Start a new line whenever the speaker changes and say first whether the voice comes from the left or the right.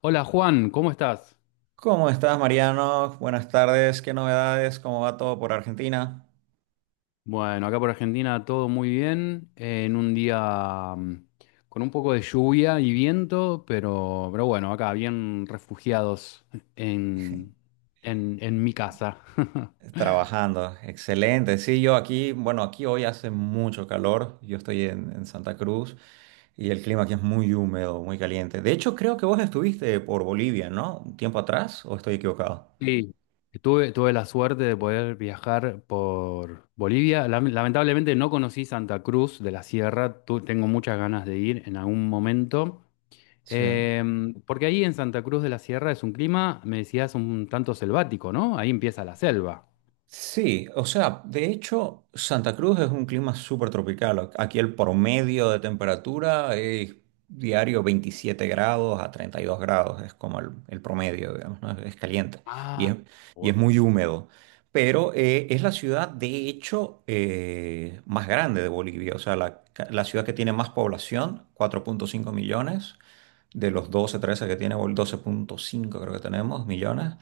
left: Hola Juan, ¿cómo estás?
right: ¿Cómo estás, Mariano? Buenas tardes. ¿Qué novedades? ¿Cómo va todo por Argentina?
left: Bueno, acá por Argentina todo muy bien, en un día con un poco de lluvia y viento, pero bueno, acá bien refugiados en, en mi casa.
right: Trabajando. Excelente. Sí, yo aquí, bueno, aquí hoy hace mucho calor. Yo estoy en Santa Cruz y el clima aquí es muy húmedo, muy caliente. De hecho, creo que vos estuviste por Bolivia, ¿no? Un tiempo atrás, ¿o estoy equivocado?
left: Sí, tuve la suerte de poder viajar por Bolivia. Lamentablemente no conocí Santa Cruz de la Sierra, tengo muchas ganas de ir en algún momento.
right: Sí.
left: Porque ahí en Santa Cruz de la Sierra es un clima, me decías, un tanto selvático, ¿no? Ahí empieza la selva.
right: Sí, o sea, de hecho, Santa Cruz es un clima súper tropical. Aquí el promedio de temperatura es diario 27 grados a 32 grados, es como el promedio, digamos, ¿no? Es caliente y
left: Ah,
right: es, y
left: gua-
right: es muy húmedo. Pero es la ciudad, de hecho, más grande de Bolivia, o sea, la ciudad que tiene más población, 4,5 millones, de los 12 13 que tiene, o el 12,5 creo que tenemos millones,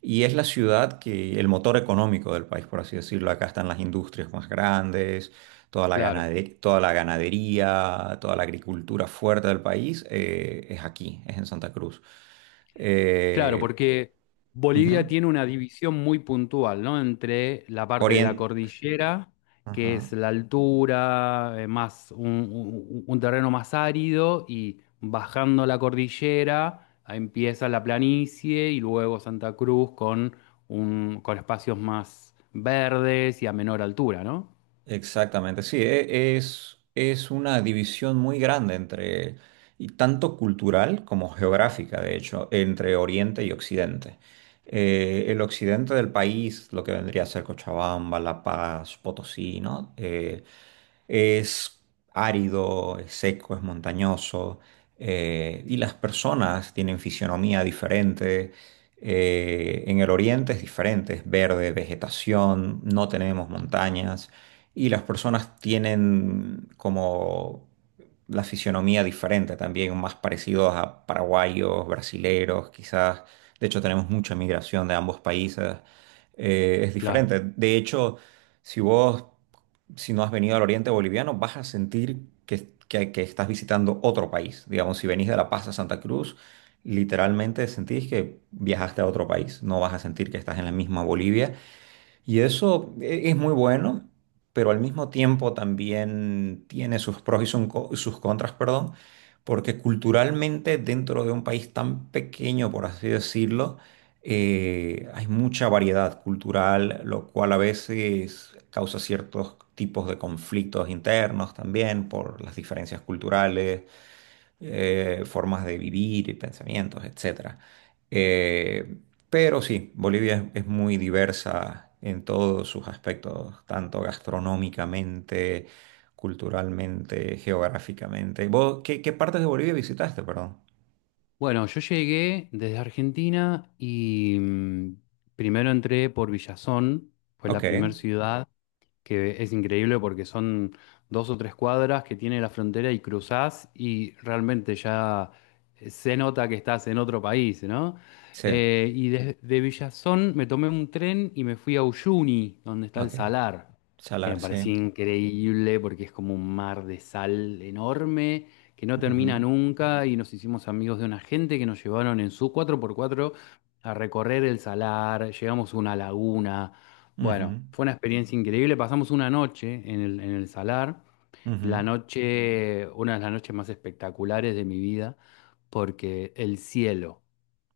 right: y es la ciudad que, el motor económico del país, por así decirlo. Acá están las industrias más grandes, toda la
left: Claro,
right: ganadería, toda la ganadería, toda la agricultura fuerte del país, es aquí, es en Santa Cruz.
left: claro,
right: Eh,
left: porque
right: Ujú.
left: Bolivia tiene una división muy puntual, ¿no? Entre la parte de
right: Orien-
left: la cordillera, que
right: ajá.
left: es la altura, más un terreno más árido, y bajando la cordillera ahí empieza la planicie y luego Santa Cruz con, un, con espacios más verdes y a menor altura, ¿no?
right: Exactamente, sí, es una división muy grande, entre, y tanto cultural como geográfica, de hecho, entre Oriente y Occidente. El occidente del país, lo que vendría a ser Cochabamba, La Paz, Potosí, ¿no? Es árido, es seco, es montañoso, y las personas tienen fisionomía diferente. En el oriente es diferente, es verde, vegetación, no tenemos montañas, y las personas tienen como la fisionomía diferente también, más parecidos a paraguayos, brasileros, quizás. De hecho, tenemos mucha migración de ambos países. Es
left: Claro.
right: diferente. De hecho, si vos, si no has venido al Oriente Boliviano, vas a sentir que estás visitando otro país. Digamos, si venís de La Paz a Santa Cruz, literalmente sentís que viajaste a otro país. No vas a sentir que estás en la misma Bolivia, y eso es muy bueno, pero al mismo tiempo también tiene sus pros y sus contras, perdón, porque culturalmente dentro de un país tan pequeño, por así decirlo, hay mucha variedad cultural, lo cual a veces causa ciertos tipos de conflictos internos también por las diferencias culturales, formas de vivir y pensamientos, etcétera. Eh, pero sí, Bolivia es muy diversa en todos sus aspectos, tanto gastronómicamente, culturalmente, geográficamente. ¿Vos qué partes de Bolivia visitaste, perdón?
left: Bueno, yo llegué desde Argentina y primero entré por Villazón, fue
right: Ok,
left: la primera ciudad que es increíble porque son dos o tres cuadras que tiene la frontera y cruzás y realmente ya se nota que estás en otro país, ¿no?
right: sí,
left: Y desde Villazón me tomé un tren y me fui a Uyuni, donde está el
right: ok.
left: salar, que me
right: Salar, sí.
left: parecía increíble porque es como un mar de sal enorme que no termina
right: Ujú,
left: nunca y nos hicimos amigos de una gente que nos llevaron en su cuatro por cuatro a recorrer el salar, llegamos a una laguna.
right: ujú,
left: Bueno, fue una experiencia increíble. Pasamos una noche en en el Salar, la
right: ujú.
left: noche, una de las noches más espectaculares de mi vida, porque el cielo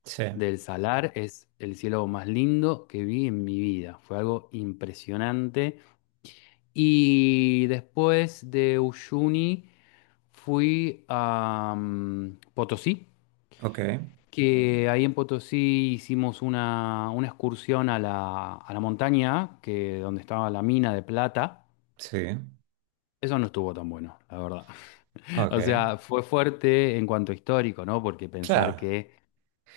right: Sí,
left: del Salar es el cielo más lindo que vi en mi vida. Fue algo impresionante. Y después de Uyuni fui a Potosí,
right: ok,
left: que ahí en Potosí hicimos una excursión a a la montaña, que, donde estaba la mina de plata.
right: sí,
left: Eso no estuvo tan bueno, la verdad.
right: ok.
left: O sea, fue fuerte en cuanto a histórico, ¿no? Porque pensar
right: Claro,
left: que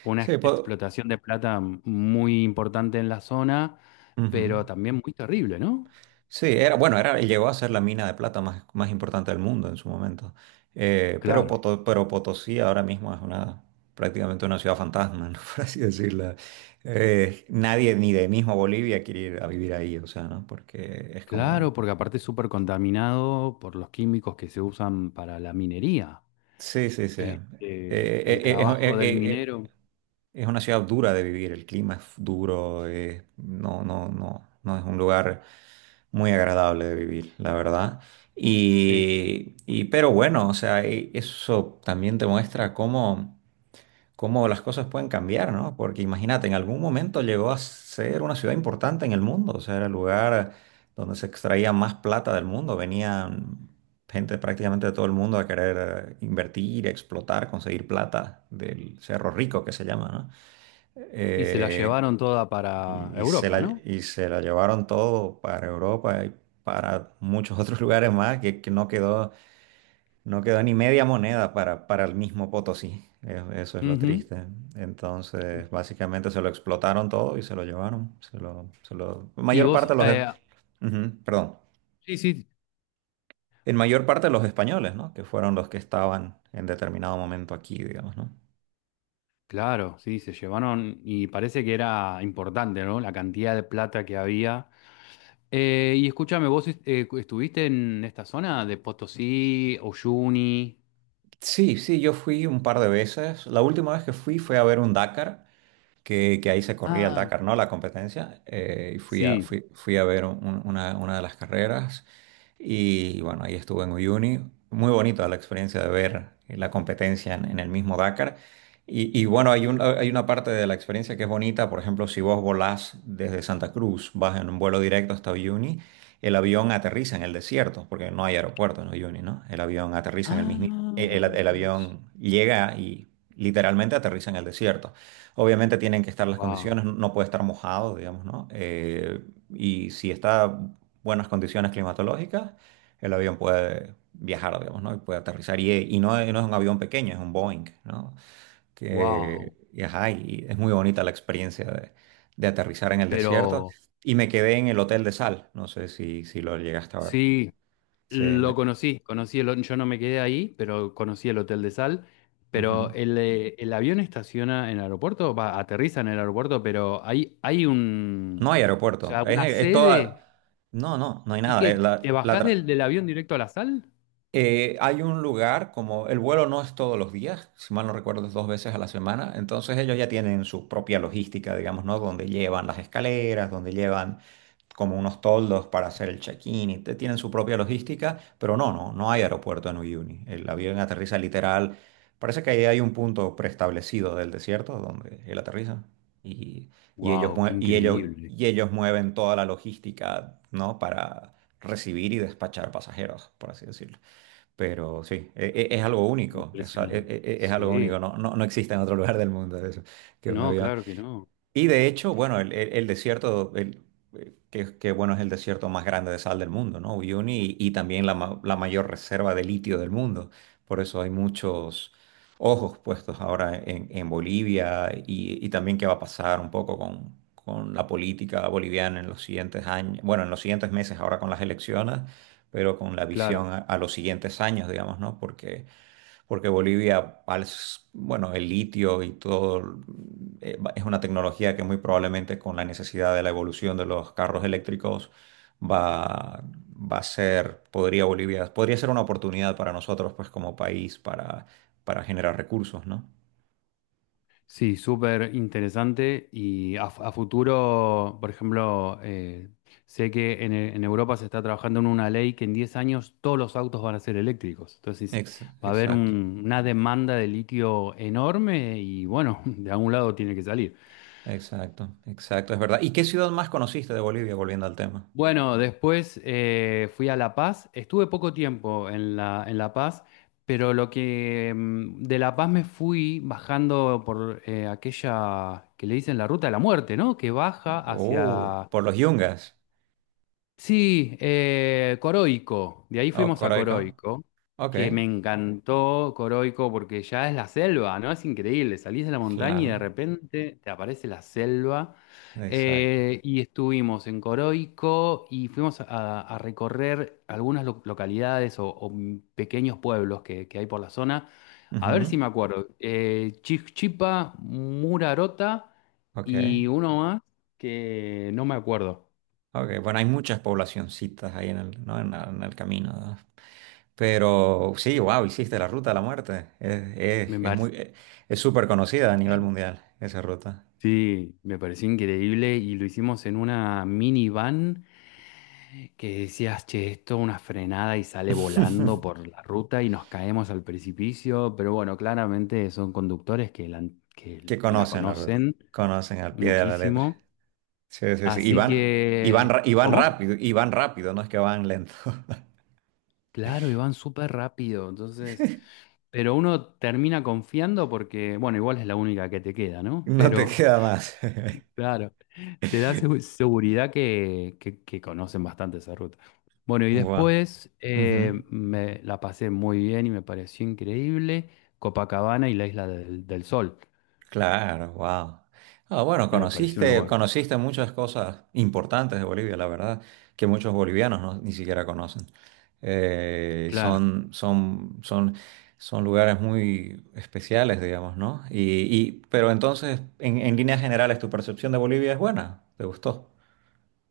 left: fue una
right: sí,
left: explotación de plata muy importante en la zona,
right: puedo.
left: pero también muy terrible, ¿no?
right: Sí, era, llegó a ser la mina de plata más importante del mundo en su momento. Eh, pero,
left: Claro,
right: Poto- pero Potosí ahora mismo es prácticamente una ciudad fantasma, ¿no? Por así decirlo. Nadie, ni de mismo Bolivia, quiere ir a vivir ahí, o sea, ¿no? Porque es como,
left: claro, porque aparte es súper contaminado por los químicos que se usan para la minería.
right: sí, sí, sí.
left: Este, el
right: Eh, eh, es, eh,
left: trabajo del
right: eh, eh,
left: minero,
right: es una ciudad dura de vivir, el clima es duro, no, no, no, no es un lugar muy agradable de vivir, la verdad.
left: sí.
right: Y pero bueno, o sea, eso también te muestra cómo las cosas pueden cambiar, ¿no? Porque imagínate, en algún momento llegó a ser una ciudad importante en el mundo, o sea, era el lugar donde se extraía más plata del mundo, venían gente prácticamente de todo el mundo a querer invertir, explotar, conseguir plata del Cerro Rico, que se llama, ¿no?
left: Y se la
right: Eh,
left: llevaron toda para
right: y, y se la,
left: Europa, ¿no?
right: y se la llevaron todo para Europa y para muchos otros lugares más, que no quedó ni media moneda para el mismo Potosí. Eso es lo
left: Ujú.
right: triste. Entonces, básicamente se lo explotaron todo y se lo llevaron. Se lo, se lo, en
left: Y
right: mayor
left: vos,
right: parte los. Ujú, perdón.
left: sí, sí,
right: En mayor parte los españoles, ¿no? Que fueron los que estaban en determinado momento aquí, digamos, ¿no?
left: claro, sí, se llevaron y parece que era importante, ¿no? La cantidad de plata que había. Y escúchame, ¿vos estuviste en esta zona de Potosí, Uyuni?
right: Sí, sí, yo fui un par de veces. La última vez que fui, fue a ver un Dakar. Que ahí se corría el
left: Ah,
right: Dakar, ¿no? La competencia. eh, y fui a,
left: sí.
right: fui, fui a ver una de las carreras. Y bueno, ahí estuve en Uyuni. Muy bonito la experiencia de ver la competencia en el mismo Dakar. Y bueno, hay una parte de la experiencia que es bonita. Por ejemplo, si vos volás desde Santa Cruz, vas en un vuelo directo hasta Uyuni, el avión aterriza en el desierto, porque no hay aeropuerto en Uyuni, ¿no? El avión aterriza en el mismo. El,
left: Ah,
right: el- el avión llega y literalmente aterriza en el desierto. Obviamente tienen que estar las
left: wow,
right: condiciones, no puede estar mojado, digamos, ¿no? Y si está en buenas condiciones climatológicas, el avión puede viajar, digamos, ¿no? Y puede aterrizar. Y no es un avión pequeño, es un Boeing, ¿no? Que,
left: wow.
right: y, ajá, y es muy bonita la experiencia de aterrizar en el desierto.
left: Pero
right: Y me quedé en el Hotel de Sal, no sé si lo llegaste a ver.
left: sí,
right: Sí,
left: lo conocí, conocí el, yo no me quedé ahí, pero conocí el Hotel de Sal. Pero
right: ujú.
left: el avión estaciona en el aeropuerto, va, aterriza en el aeropuerto, pero hay
right: No
left: un,
right: hay
left: o
right: aeropuerto,
left: sea,
right: es,
left: una
right: es toda.
left: sede.
right: No, no, no hay
left: ¿Y
right: nada.
left: qué? ¿Te bajás del, del avión directo a la sal?
right: Hay un lugar, como el vuelo no es todos los días, si mal no recuerdo es dos veces a la semana, entonces ellos ya tienen su propia logística, digamos, ¿no? Donde llevan las escaleras, donde llevan como unos toldos para hacer el check-in, y tienen su propia logística, pero no, no, no hay aeropuerto en Uyuni. El avión aterriza literal, parece que ahí hay un punto preestablecido del desierto donde él aterriza, y, y ellos,
left: ¡Wow! ¡Qué
right: mue- y ellos,
left: increíble!
right: y ellos mueven toda la logística, ¿no? Para recibir y despachar pasajeros, por así decirlo. Pero sí, es algo único, es, a- e-
left: Impresionante.
right: e- es algo único,
left: Sí.
right: no, no, no existe en otro lugar del mundo eso, que un
left: No,
right: avión,
left: claro que no.
right: y de hecho, bueno, el desierto, bueno, es el desierto más grande de sal del mundo, ¿no? Uyuni, y también la mayor reserva de litio del mundo. Por eso hay muchos ojos puestos ahora en Bolivia, y también qué va a pasar un poco con la política boliviana en los siguientes años, bueno, en los siguientes meses ahora con las elecciones, pero con la visión
left: Claro.
right: a los siguientes años, digamos, ¿no? porque Bolivia, bueno, el litio y todo, es una tecnología que muy probablemente con la necesidad de la evolución de los carros eléctricos va, podría ser una oportunidad para nosotros, pues como país, para generar recursos, ¿no?
left: Sí, súper interesante y a futuro, por ejemplo, sé que en, en Europa se está trabajando en una ley que en 10 años todos los autos van a ser eléctricos. Entonces
right: Ex-
left: va a haber
right: exacto,
left: una demanda de litio enorme y bueno, de algún lado tiene que salir.
right: exacto, exacto, es verdad. ¿Y qué ciudad más conociste de Bolivia, volviendo al tema?
left: Bueno, después fui a La Paz. Estuve poco tiempo en en La Paz, pero lo que de La Paz me fui bajando por aquella que le dicen la ruta de la muerte, ¿no? Que baja
right: Oh,
left: hacia
right: por los Yungas.
left: sí, Coroico, de ahí
right: Oh,
left: fuimos a
right: Coroico.
left: Coroico,
right: Ok,
left: que me encantó Coroico porque ya es la selva, ¿no? Es increíble, salís de la montaña y de
right: claro,
left: repente te aparece la selva.
right: exacto.
left: Y estuvimos en Coroico y fuimos a recorrer algunas localidades o pequeños pueblos que hay por la zona. A ver
right: Ujú,
left: si me acuerdo. Chichipa, Murarota
right: ok.
left: y uno más que no me acuerdo.
right: Ok, bueno, hay muchas poblacioncitas ahí en el, ¿no?, en el camino, ¿no? Pero sí, wow, hiciste la ruta de la muerte. Es muy, es súper conocida a nivel mundial esa ruta.
left: Sí, me pareció increíble y lo hicimos en una minivan que decías, che, esto una frenada y sale volando por la ruta y nos caemos al precipicio, pero bueno, claramente son conductores que que
right: Que
left: la
right: conocen la ruta,
left: conocen
right: conocen al pie de la letra.
left: muchísimo,
right: Sí, sí, sí. Y
left: así
right: van, y van,
left: que,
right: ra- y van
left: ¿cómo?
right: rápido, y van rápido, no es que van lento.
left: Claro, y van súper rápido, entonces, pero uno termina confiando porque, bueno, igual es la única que te queda, ¿no?
right: No te
left: Pero...
right: queda más.
left: Claro, te da seguridad que, que conocen bastante esa ruta. Bueno, y
right: Wow.
left: después me la pasé muy bien y me pareció increíble Copacabana y la Isla del, del Sol.
right: Claro, wow. Ah, bueno,
left: Me pareció un
right: conociste,
left: lugar.
right: conociste muchas cosas importantes de Bolivia, la verdad, que muchos bolivianos ni siquiera conocen. Eh,
left: Claro,
right: son, son, son, son lugares muy especiales, digamos, ¿no? Pero entonces, en líneas generales, ¿tu percepción de Bolivia es buena? ¿Te gustó?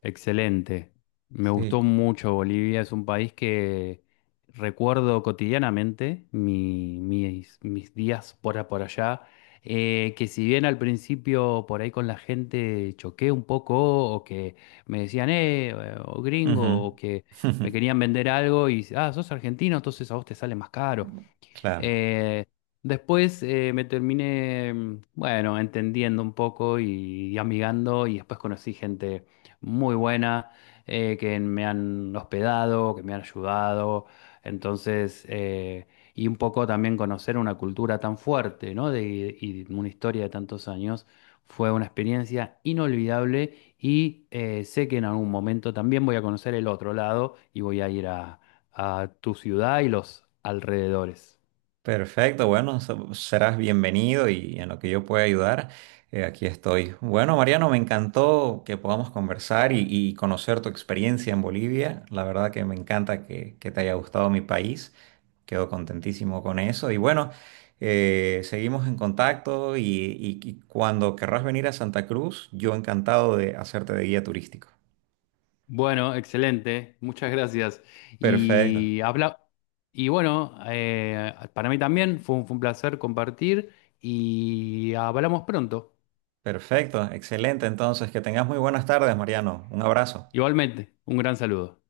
left: excelente. Me
right: Sí.
left: gustó mucho Bolivia. Es un país que recuerdo cotidianamente mis, mis días por, por allá. Que si bien al principio por ahí con la gente choqué un poco o que me decían, o
right: Ujú.
left: gringo, o que me querían vender algo y, ah, sos argentino, entonces a vos te sale más caro.
right: Claro.
left: Eh, Después bueno, entendiendo un poco y amigando y después conocí gente muy buena que me han hospedado, que me han ayudado. Entonces, y un poco también conocer una cultura tan fuerte, ¿no? De, y una historia de tantos años. Fue una experiencia inolvidable y sé que en algún momento también voy a conocer el otro lado y voy a ir a tu ciudad y los alrededores.
right: Perfecto, bueno, serás bienvenido, y en lo que yo pueda ayudar, aquí estoy. Bueno, Mariano, me encantó que podamos conversar y conocer tu experiencia en Bolivia. La verdad que me encanta que te haya gustado mi país. Quedo contentísimo con eso. Y bueno, seguimos en contacto, y cuando querrás venir a Santa Cruz, yo encantado de hacerte de guía turístico.
left: Bueno, excelente, muchas gracias.
right: Perfecto,
left: Y habla y bueno, para mí también fue un placer compartir y hablamos pronto.
right: perfecto, excelente. Entonces, que tengas muy buenas tardes, Mariano. Un abrazo.
left: Igualmente, un gran saludo.